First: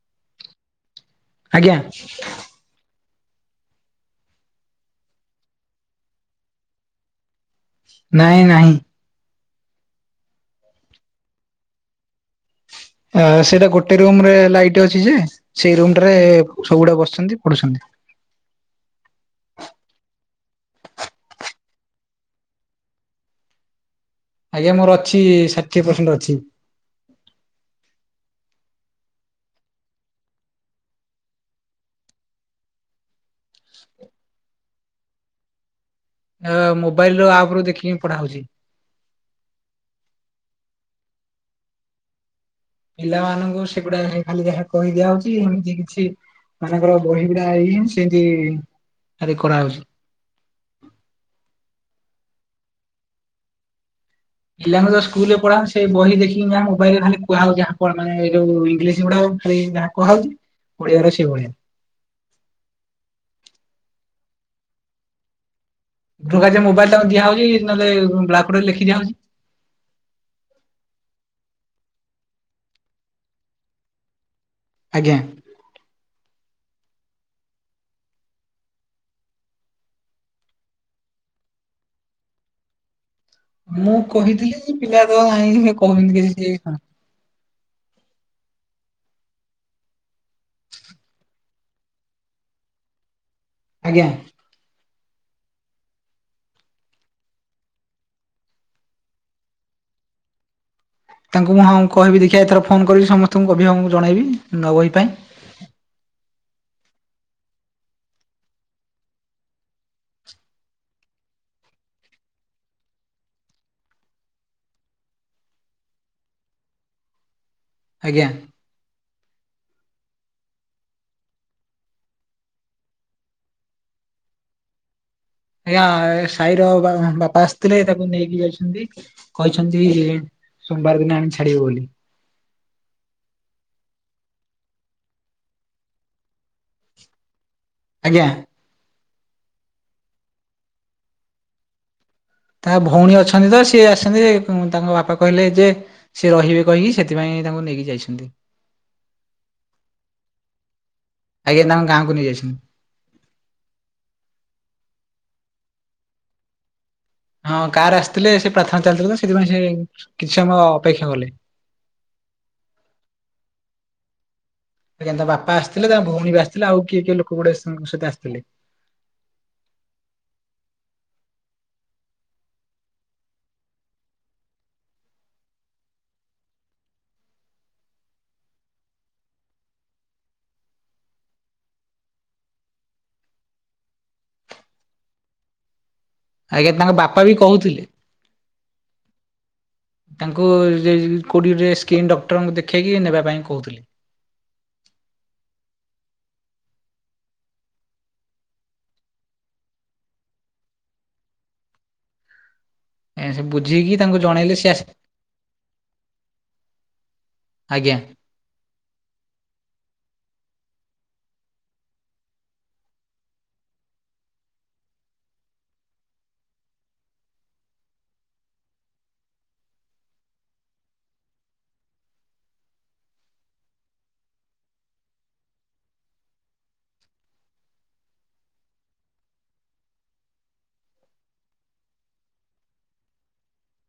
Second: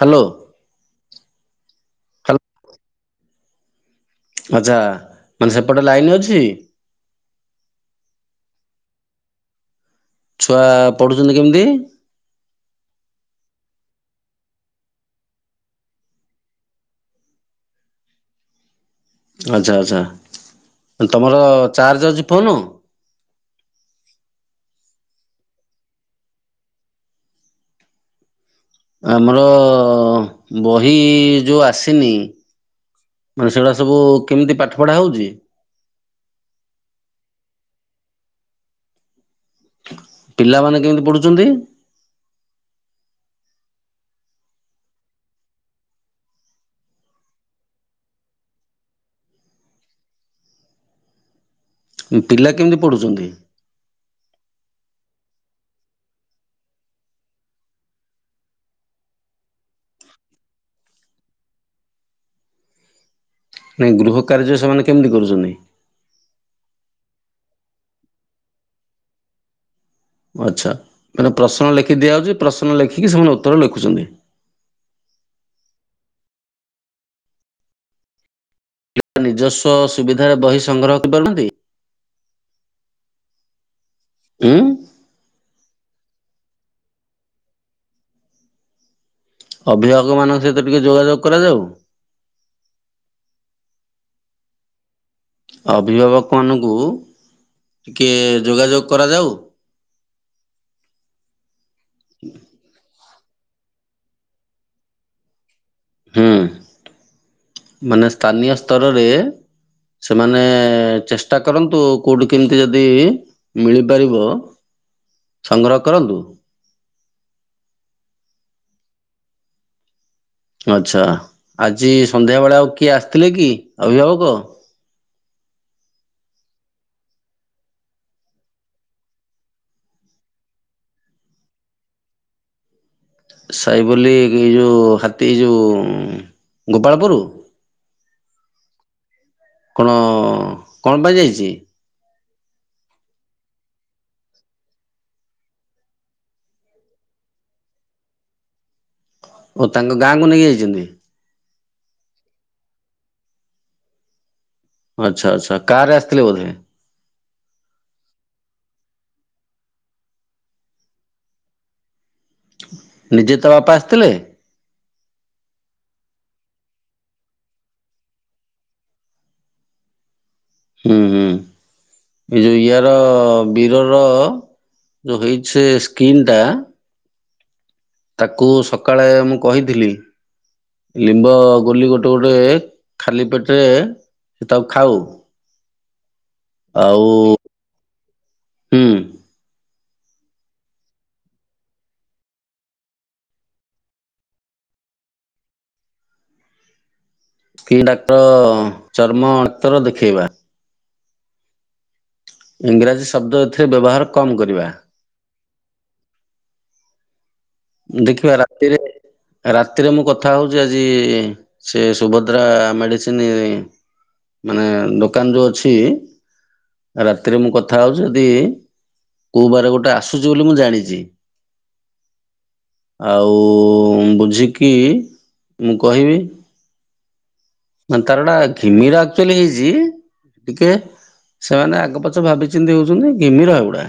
Hello. ଆଜ୍ଞା। ହାଲ। ଆଚ୍ଛା ମାନେ ସେପଟେ ଲାଇନ୍ ଅଛି। ନାଇଁ ନାହିଁ। ଛୁଆ ପଢ଼ୁଛନ୍ତି କେମିତି। ଅ ସେଇଟା ଗୋଟେ ରୁମରେ ଲାଇଟ୍ ଅଛି ଯେ। ସେଇ ରୁମ ରେ ସବୁ ଗୁଡା ବସିଛନ୍ତି ପଢୁଛନ୍ତି। ଆଚ୍ଛା ଆଚ୍ଛା ତମର ଚାର୍ଜ ଅଛି ଫୋନ୍। ଆଜ୍ଞା ମୋର ଅଛି ଷାଠିଏ ପରସେଣ୍ଟ ଅଛି। ଆମର ବହି ଯୋଉ ଆସିନି। ମାନେ ସେଗୁଡ଼ା ସବୁ କେମିତି ପାଠ ପଢ଼ା ହଉଚି। ମୋବାଇଲ ର ଆପ ରୁ ଦେଖିକି ପଢା ହଉଛି। ପିଲାମାନେ କେମିତି ପଢୁଛନ୍ତି। ପିଲାମାନାନଙ୍କୁ ସେଗୁଡା ଖାଲି ଯାହା କହିଦିଆ ହଉଛି ଏମିତି କିଛି ମାନଙ୍କର ବହି ଗୁଡା ଏଇ ହିଁ ସେମତି ଖାଲି କରା ହଉଛି। ପିଲା କେମିତି ପଢ଼ୁଛନ୍ତି। ପିଲାଙ୍କୁ ଯୋଉ ସ୍କୁଲ ରେ ପଢାହଉଛି ସେ ବହି ଦେିଖିକି ଯାହା ମୋବାଇଲ ରେ ଖାଲି କୁହା ଯାଉଛି ହପୁଆ ମାନେ ଏଯୋଊ ଇଂଲିଶ ଉଡା ଖାଲି ଯାହା କୁହା ହଉଛି ଓଡିଆର ସେ ଭଳିଆ [unintelligible] ନାଇଁ ଗୃହ କାର୍ଯ୍ୟ ସେମାନେ କେମିତି କରୁଛନ୍ତି। [unintelligible] ମୋବାଇଲ ଟା ପା ଦିଆ ହଉଛି ନହେଲେ ବ୍ଳାକ ବୋର୍ଡ ରେ ଲେଖି ଦିଆ ହଉଛି। ଆଚ୍ଛା ମାନେ ପ୍ରଶ୍ନ ଲେଖି ଦିଆହେଉଛି ପ୍ରଶ୍ନ ଲେଖିକି ସେମାନେ ଉତ୍ତର ଲେଖୁଛନ୍ତି। ଆଜ୍ଞା। ନିଜସ୍ୱ ସୁବିଧାରେ ବହି ସଂଗ୍ରହ କରିପାରୁନାହାନ୍ତି। ମୁଁ ଉଁ କହିଥିଲି ପିଲା ତ ନାହିଁ କହିବି [unintelligible] କି ସେଣ ଅଭିଭାବକମାନଙ୍କୁ ସହିତ ଟିକେ ଯୋଗାଯୋଗ କରାଯାଉ। ଆଜ୍ଞା। ଅଭିଭାବକମାନଙ୍କୁ ଟିକଏ ଯୋଗାଯୋଗ କରାଯାଉ। ତାଙ୍କୁ ମୁଁ ହଁ କହିବି ଦେଖିଆ ଏଥର ଫୋନ୍ କରିବି ସମସ୍ତଙ୍କୁ ଅଭିଭାବକଙ୍କୁ ଜଣାଇବି ନୂଆ ବହି ପାଇଁ। ହୁଁ ମାନେ ସ୍ଥାନୀୟ ସ୍ତରରେ ସେମାନେ ଚେଷ୍ଟା କରନ୍ତୁ କୋଉଠୁ କେମିତି ଯଦି ମିଳିପାରିବ ସଂଗ୍ରହ କରନ୍ତୁ। ଆଜ୍ଞା। ଆଚ୍ଛା ଆଜି ସନ୍ଧ୍ୟାବେଳେ ଆଉ କିଏ ଆସିଥିଲେ କି ଅଭିଭାବକ। ଆଜ୍ଞା ସାଇର ବାପା ଆସିଥିଲେ ତାକୁ ନେଇକି ଯାଇଛନ୍ତି। କହିଛନ୍ତି ସୋମବାର ଦିନ ଆଣିକି ଛାଡିବ ବୋଲି। ସାଇ ବୋଲି ଏ ଯୋଉ ହାତୀ ଯୋଉ ଗୋପାଳପୁର। ଆଜ୍ଞା। କଣ କଣ ପାଇଁ ଯାଇଛି। ତା ଭଉଣୀ ଅଛନ୍ତି ତ ସିଏ ଆସଛନ୍ତି ତାଙ୍କ ବାପା କହିଲେ ଯେ ସେ ରହିବେ କହିକି ସେଥିପାଇଁ ତାଙ୍କୁ ନେଇକି ଯାଇଛନ୍ତି। ଓ ତାଙ୍କ ଗାଁକୁ ନେଇକି ଯାଇଛନ୍ତି। ଆଜ୍ଞା ତା ଙ୍କ ଗାଁକୁ ନେଇଯାଇଛନ୍ତି। ଆଚ୍ଛା ଆଚ୍ଛା କାର ରେ ଆସିଥିଲେ ବୋଧେ। ହଁ କାର୍ ରେ ଆସିଥିଲେ ସେ ପ୍ରାର୍ଥନା ଚାଲିଥିଲା ତ ସେଥିପାଇଁ ସେ କିଛି ସମୟ ଅପେକ୍ଷା କଲେ। ନିଜେ ତା ବାପା ଆସିଥିଲେ। ଆଜ୍ଞ ତା ବାପା ଆସିଥିଲେ ତାଙ୍କ ଭଉଣୀ ବି ଆସିଥିଲେ ଆଉ କିଏ କିଏ ଲୋକ ଗୁଡେ ସହିତ ଆସିଥିଲେ। ହୁଁ ହୁଁ। ଏ ଯୋଉ ଇଆ ର ବିର ର ଯୋଉ ହେଇଚି ସେ ସ୍କ୍ରିନ୍ ଟା ତାକୁ ସକାଳେ ମୁଁ କହିଥିଲି। ଲିମ୍ବ ଗୁଲି ଗୋଟେ ଗୋଟେ ଖାଲି ପେଟରେ ତାକୁ ଖାଉ। ଆଜ୍ଞା ତାଙ୍କ ଆଉ ବାପା ବି କହୁଥିଲେ ହୁଁ ତାଙ୍କୁ କୋଉଠି ଟିକେ ସ୍କିନ୍ ଡକ୍ଟରଙ୍କୁ ଦେଖେଇକି ନେବା ପାଇଁ କହୁଥିଲି। କି ଡାକ୍ତର ଚର୍ମ ଅତର ଦେଖେଇବା। ଇଂରାଜୀ ଏ ଶବ୍ଦ ସେ ଏଥିରେ ବୁଝେଇକି ବ୍ୟବହାର ତାଙ୍କୁ କମ୍ ଜଣେଇଲେ ସେ କରିବା। ଆସି ଆଜ୍ଞା ଦେଖିବା ରାତିରେ ରାତିରେ ମୁଁ କଥା ହେଉଛି ଆଜି ସେ ସୁଭଦ୍ରା ମେଡ଼ିସିନ ମାନେ ଦୋକାନ ଯଉ ଅଛି ରାତିରେ ମୁଁ କଥା ହଉଛି ଯଦି କୋଉ ବାର ଗୋଟେ ଆସୁଛି ବୋଲି ମୁଁ ଜାଣିଛି। ଆଉ ବୁଝିକି ମୁଁ କହିବି ମାନେ ତାର ଗୋଟା ଘିମିର ଆକ୍ଚୁଆଲି ହେଇଛି ଟିକେ ସେମାନେ ଆଗ ପଛ ଭାବିଚିନ୍ତି ହଉଛନ୍ତି ଘିମିର ଏଗୁଡା।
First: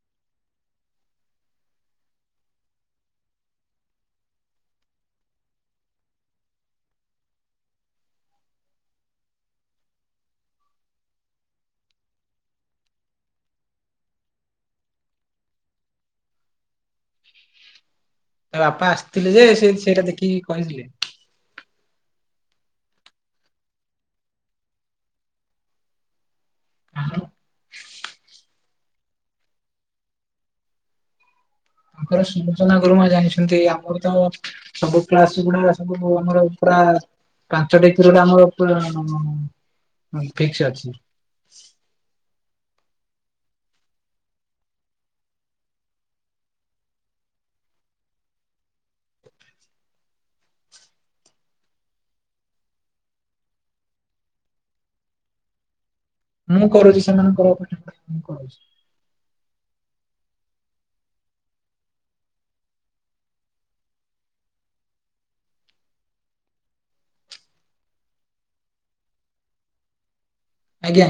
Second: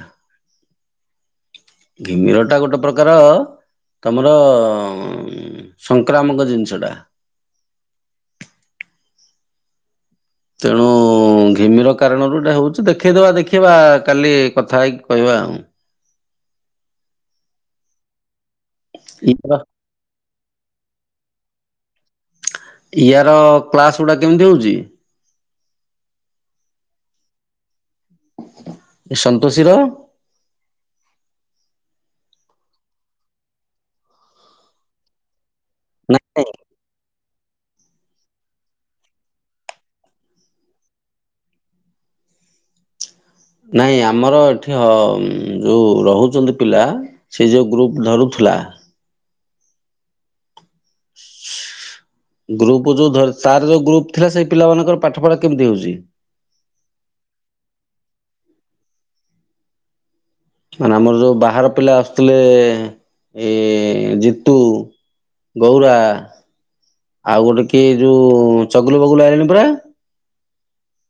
ଘିମିରଟା ଗୋଟେ ପ୍ରକାର ତମର ଅ ସଂକ୍ରାମକ ଜିନିଷଟା। ତେଣୁ ହ ଘିମିର କାରଣରୁ ଏଟା ହଉଛି ଦେଖେଇଦବା ଦେଖିବା କାଲି କଥା ହେଇକି କହିବା ଆଉ। ତା ବାପା ଆସିଥିଲେ ଯେ ସେ ସେଇଟା ଦେଖିକି କହିଥିଲେ। ଇୟାର କ୍ଲାସ୍ ଗୁଡ଼ା କେମିତି ହେଉଛି। ସନ୍ତୋଷୀର। ତାଙ୍କର ସୁଲୋଚନା ଗୁରୁମା ଜାଣିଛନ୍ତି ଆମର ତ ସବୁ କ୍ଳାସ ଗୁଡ଼ା ସବୁ ନା ଆମର ପୁରା ପାଞ୍ଚଟି କରୋଟ ଆମର ପୁରା ଫିକ୍ସ ଅଛି। [unintelligible] ନାଇଁ ଆମର ଏଠି ଅ ଯୋଉ ରହୁଛନ୍ତି ପିଲା ସେ ଯୋଉ ଗ୍ରୁପ ଧରୁଥିଲା ଗ୍ରୁପ ଯୋଉ ଧ ତାର ଯୋଉ ଗ୍ରୁପ ଥିଲା ସେଇ ପିଲାମାନଙ୍କର ପାଠ ପଢା କେମିତି ହଉଛି। ମୁଁ କରୁଛି ସେମାନଙ୍କ ର ମାନେ ଆମର ଯୋଉ ବାହାର ପିଲା ଆସୁଥିଲେ ଏ ଜିତୁ ଗୌରା ଆଉ ଗୋଟେ କିଏ ଯୋଉ ଚଗୁଲୁ ବଗୁଲୁ ଆଇିଲେଣି ପରା। ଆଜ୍ଞା।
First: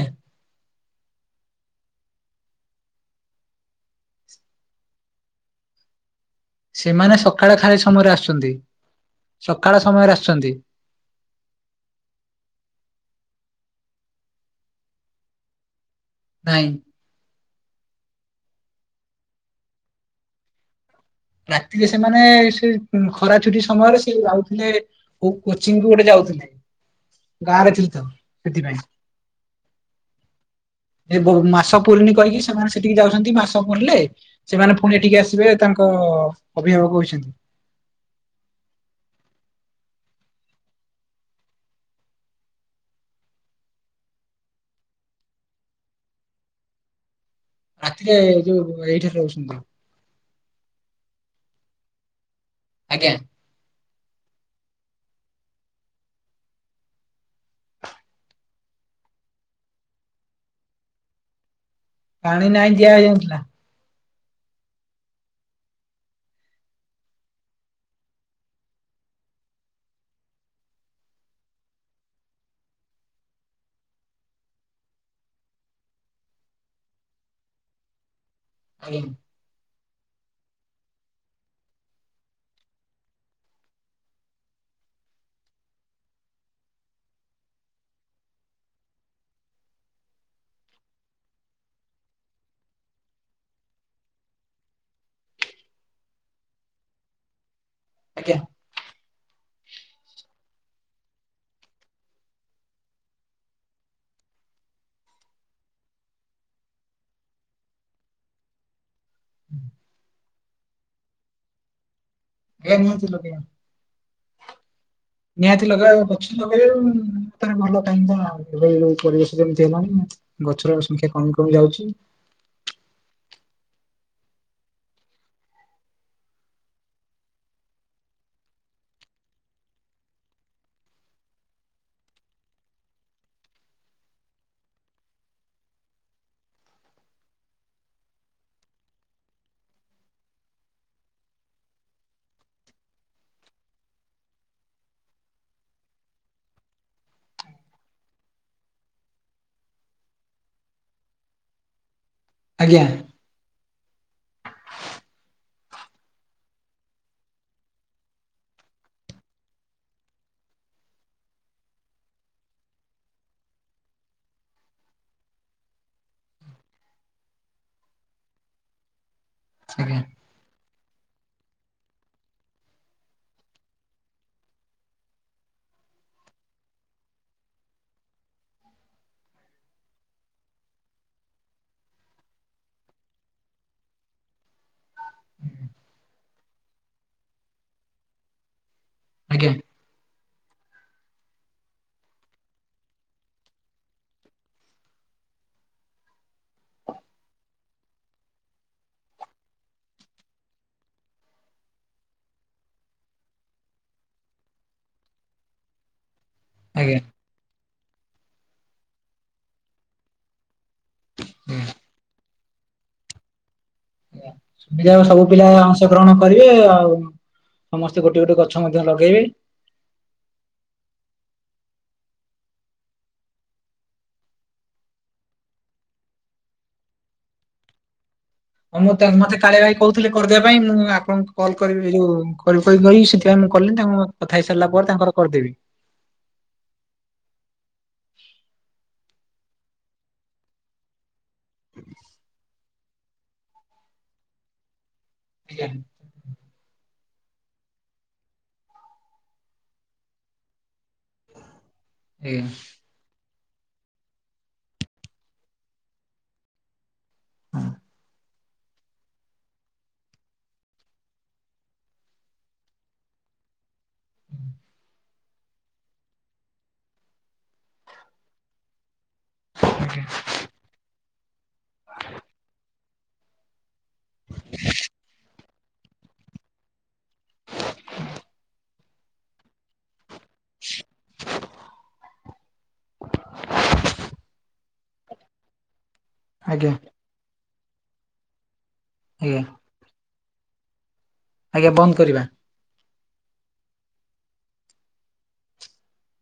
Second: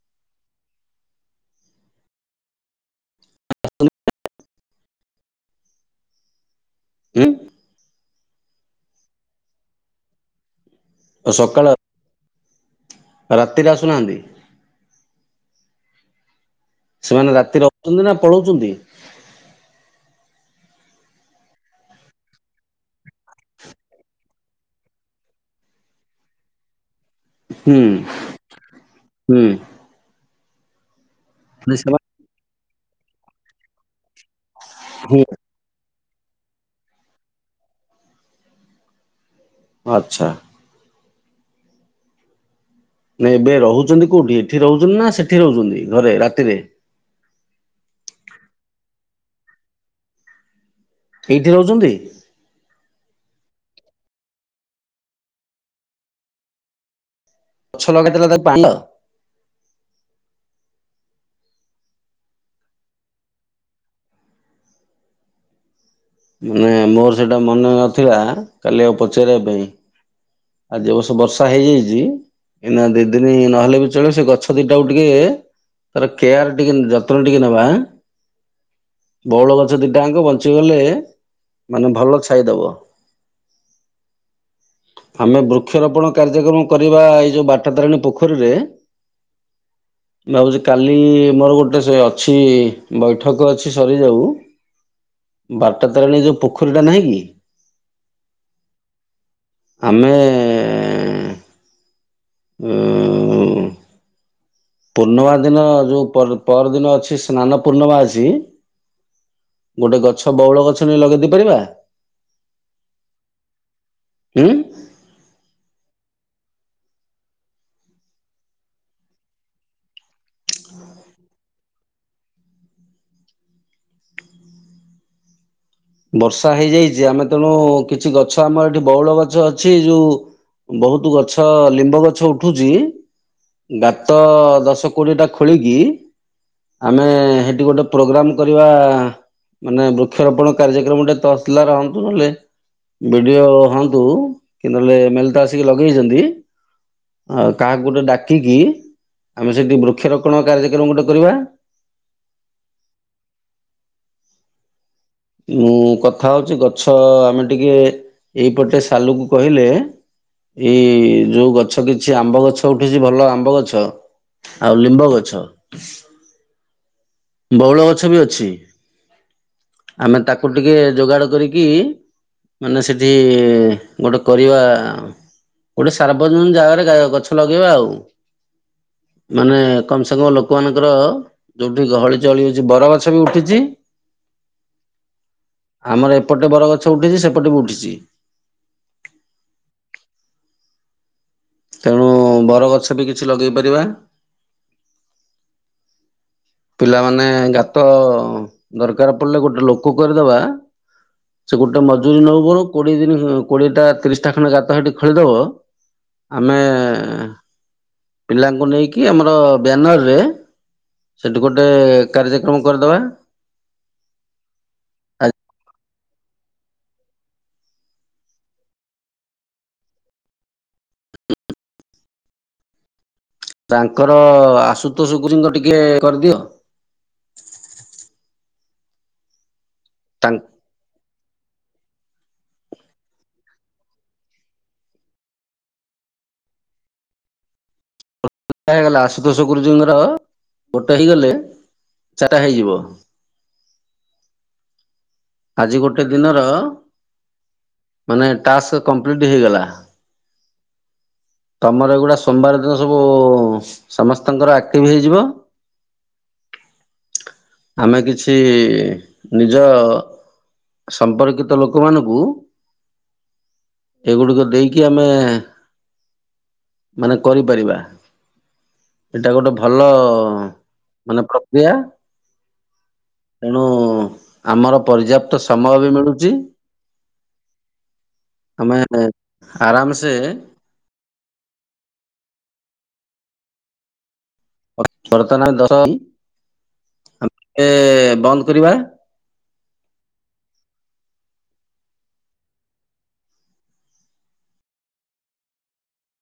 ସେମାନେ ଉଁ ସକାଳ ଖାଲି ସମୟରେ ଆସୁଛନ୍ତି ସକାଳ ସମୟରେ ଆସୁଛନ୍ତି। ଆଉ ସକାଳ ରାତିରେ ଆସୁନାହାନ୍ତି। ନାଇଁ। ସେମାନେ ରାତିରେ ରହୁଛନ୍ତି ନା ପଳଉଛନ୍ତି। ରାତିରେ ସେମାନେ ସେ ଖରା ଛୁଟି ସମୟରେ ସେ ଯାଉଥିଲେ ହଉ କୋଚିଂ କୁ ଗୋଟେ ଯାଉଥିଲି। ହୁଁ ସେଥିପାଇଁ ହୁଁ। ମାନେ ମାସ ସେମାନେ ପୁରୁନି କହିକି ସେମାନେ ସେଠିକି ଯାଉଛନ୍ତି ମାସ ପୁରିଲେ ସେମାନେ ପୁଣି ଏଠିକି ହୁଁ ଆସିବେ ଏକ ଅଭିଭାବକ ହୋଇଛନ୍ତି। ଆଛା। ନାଇଁ ଏବେ ରହୁଛନ୍ତି କୋଉଠି ଏଠି ରହୁଛନ୍ତି ନା ସେଠି ରହୁଛନ୍ତି ଘରେ ରାତିରେ। ରାତିରେ ଯୋଉ ଏଇଠାରେ ରହୁଛନ୍ତି। ଏଇଠି ରହୁଛନ୍ତି। ଆଜ୍ଞା। ଗଛ ଲଗେଇଥିଲ ତା ପାଣ୍ଡ [unintelligible] ପାଣି ନାହିଁ ଦିଆ ହେଇଯାଉଥିଲା। ମାନେ ମୋର ସେଇଟା ମନେ ନଥିଲା କାଲି ଆଉ ପଚାରିବା ପାଇଁ। ଆଜି ଅବଶ୍ୟ ବର୍ଷା ହେଇଯାଇଛି ଏଇନା ଦି ଦିନି ନହେଲେ ବି ଚଳିବ ସେ ଗଛ ଦିଟାକୁ ଟିକେ ତାର କେୟାର ଟିକେ ଯତ୍ନ ଟିକେ ନେବା। ଆଜ୍ଞା। ବଉଳ ଗଛ ଦିଇଟା ଆଙ୍କ ବଞ୍ଚିଗଲେ ମାନେ ଭଲ ଛାଇଦବ। ଆମେ ବୃକ୍ଷରୋପଣ କାର୍ଯ୍ୟକ୍ରମ କରିବା ଏଇ ଯୋଉ ବାଟ ତାରିଣୀ ପୋଖରୀରେ ଭାବୁଛି କାଲି ମୋର ଗୋଟେ ସେ ଅଛି ବୈଠକ ଅଛି ସରିଯାଉ। ବାଟା ତାରଣୀ ଯେଉଁ ପୋଖରୀଟା ନାହିଁ କି। ଆଜ୍ଞା। ଆମେ ଉଁ ପୂର୍ଣ୍ଣିମା ଦିନ ଯୋଉ ପରଦିନ ଅଛି ସ୍ନାନ ପୂର୍ଣ୍ଣିମା ଅଛି ଗୋଟେ ଗଛ ବଉଳ ଗଛ ନେଇ ଲଗେଇ ଦେଇଇ ପାରିବା। [unintelligible] ଉଁ। ନିହାତି ଲଗାଅ ଗଛ ଲଗେଇେବେ ଭଲ କାହିଁ କଣ ପରିବେଶ ଏମିତି ହେଲାଣି। ଗଛର ସଂଖ୍ୟା କମି କମି ଯାଉଛି। ବର୍ଷା ହେଇଯାଇଛି ଆମେ ତେଣୁ କିଛି ଗଛ ଆମର ଏଠି ବଉଳ ଗଛ ଅଛି ଯୋଉ ବହୁତ ଗଛ ଲିମ୍ବ ଗଛ ଉଠୁଛି। ଗାତ ଦଶ କୋଡ଼ିଏଟା ଖୋଳିକି ଆମେ ସେଠି ଗୋଟେ ପ୍ରୋଗ୍ରାମ କରିବା ମାନେ ବୃକ୍ଷରୋପଣ କାର୍ଯ୍ୟକ୍ରମ ଟେ ତହସିଲଦାର [unintelligible] କଲେ ବି ଡି ଓ ହଅନ୍ତୁ କି ନହେଲେ ଏମ ଏଲ ଏ ତ ଆସିକି ଲଗେଇଛନ୍ତି। ଆ କାହାକୁ ଗୋଟେ ଡ଼ାକିକି ଆମେ ସେଇଠି ବୃକ୍ଷରୋପଣ କାର୍ଯ୍ୟକ୍ରମ ଗୋଟେ କରିବା। ଆଜ୍ଞା। ମୁଁ କଥା ହଉଛି ଗଛ ଆମେ ଟିକେ ଏଇପଟେ ସାଲୁକୁ କହିଲେ ଏଇ ଯୋଉ ଗଛ କିଛି ଆମ୍ବ ଗଛ ଉଠୁଛି ଭଲ ଆମ୍ବ ଗଛ। ଆଉ ଲିମ୍ବ ଗଛ। ବଉଳ ଗଛ ବି ଅଛି ଆଜ୍ଞା ଆମେ ତାକୁ ତାକୁ ଟିକେ ଯୋଗାଡ଼ କରିକି ମାନେ ସେଠି ଗୋଟେ କରିବା ଗୋଟେ ସାର୍ବଜନୀନ ଜାଗାରେ ଗଛ ଲଗେଇବା ଆଉ। ମାନେ କମ ସେ କମ ଲୋକମାନାନଙ୍କର ଯୋଉଠି ଗହଳି ଜଳି ହୋଉଛି ବରଗଛ ବି ଉଠିଛି। ଆମର ଏପଟେ ବରଗଛ ଉଠିଛି ସେପଟେ ବି ଉଠିଛି। ଆଜ୍ଞା। ତେଣୁ ବରଗଛ ବି କିଛି ଲଗେଇ ପାରିବା। ପିଲାମାନେ ଗାତ ଦରକାର ପଡ଼ିଲେ ଗୋଟେ ଲୋକ କରିଦେବା। ସେ ଗୋଟେ ମଜୁରୀ ନେଉ ବରଂ କୋଡ଼ିଏ ଦିନ କୋଡ଼ିଏଟା ତିରିଶଟା ଖଣ୍ଡେ ଗାତ ସେଇଠି ଖୋଳିଦବ ଆମେ ଆଜ୍ଞା ପିଲାଙ୍କୁ ନେଇକି ଆମର ବ୍ୟାନର ରେ ସେଠି ଗୋଟେ ଆଜ୍ଞା। କାର୍ଯ୍ୟକ୍ରମ କରିଦବା। ସବୁ ପିଲା ଅଂଶଗ୍ରହଣ କରିବେ ଆଉ। ସମସ୍ତେ ଗୋଟେ ଗୋଟେ ଗଛ ମଧ୍ୟ ଲଗେଇବେ। ତାଙ୍କର ଆଶୁତୋଶ ଗୁରୁଙ୍କ ଟିକେ କରିଦିଅ। ହଁ ମୁଁ ମତେ କାଳିଆ ଭାଇ କହୁଥିଲି କରିଦେବା ତାଙ୍କ ପାଇଁ ମୁଁ ଆପଣଙ୍କୁ କଲ କରିବି ଯୋଉ କରି ସେଥିପାଇଁ ମୁଁ କଲିିନି ତାଙ୍କୁ କଥା ହେଇ ସାରିଲା ପରେ ତାଙ୍କର କରିଦେବି। ହେଇଗଲା ଆଶୁତୋଷ ଗୁରୁଜୀଙ୍କର ଗୋଟେ ହେଇଗଲେ ଚାଟା ହେଇଯିବ। ଆଜ୍ଞା ଆଜି ଗୋଟେ ଦିନର ମାନେ ଟାସ୍କ କମ୍ପ୍ଲିଟ ହେଇଗଲା। ତମର ଏଗୁଡ଼ା ସୋମବାର ଦିନ ସବୁ ସମସ୍ତଙ୍କର ଆକ୍ଟିଭ ହେଇଯିବ। ଆମେ କିଛି ନିଜ ସମ୍ପର୍କିତ ଲୋକମାନଙ୍କୁ ଏଗୁଡ଼ିକ ଦେଇକି ଆମେ ମାନେ କରିପାରିବା, ଏଟା ଗୋଟେ ଭଲ ମାନେ ତେଣୁ ଆମର ପର୍ଯ୍ୟାପ୍ତ ସମୟ ବି ମିଳୁଚି। [unintelligible] [inaudible] [unintelligible] [inaudible] ଆଜ୍ଞା। ବନ୍ଦ୍ କରିବା। [inaudible] ଆଜ୍ଞା, ବନ୍ଦ୍ କରିବା।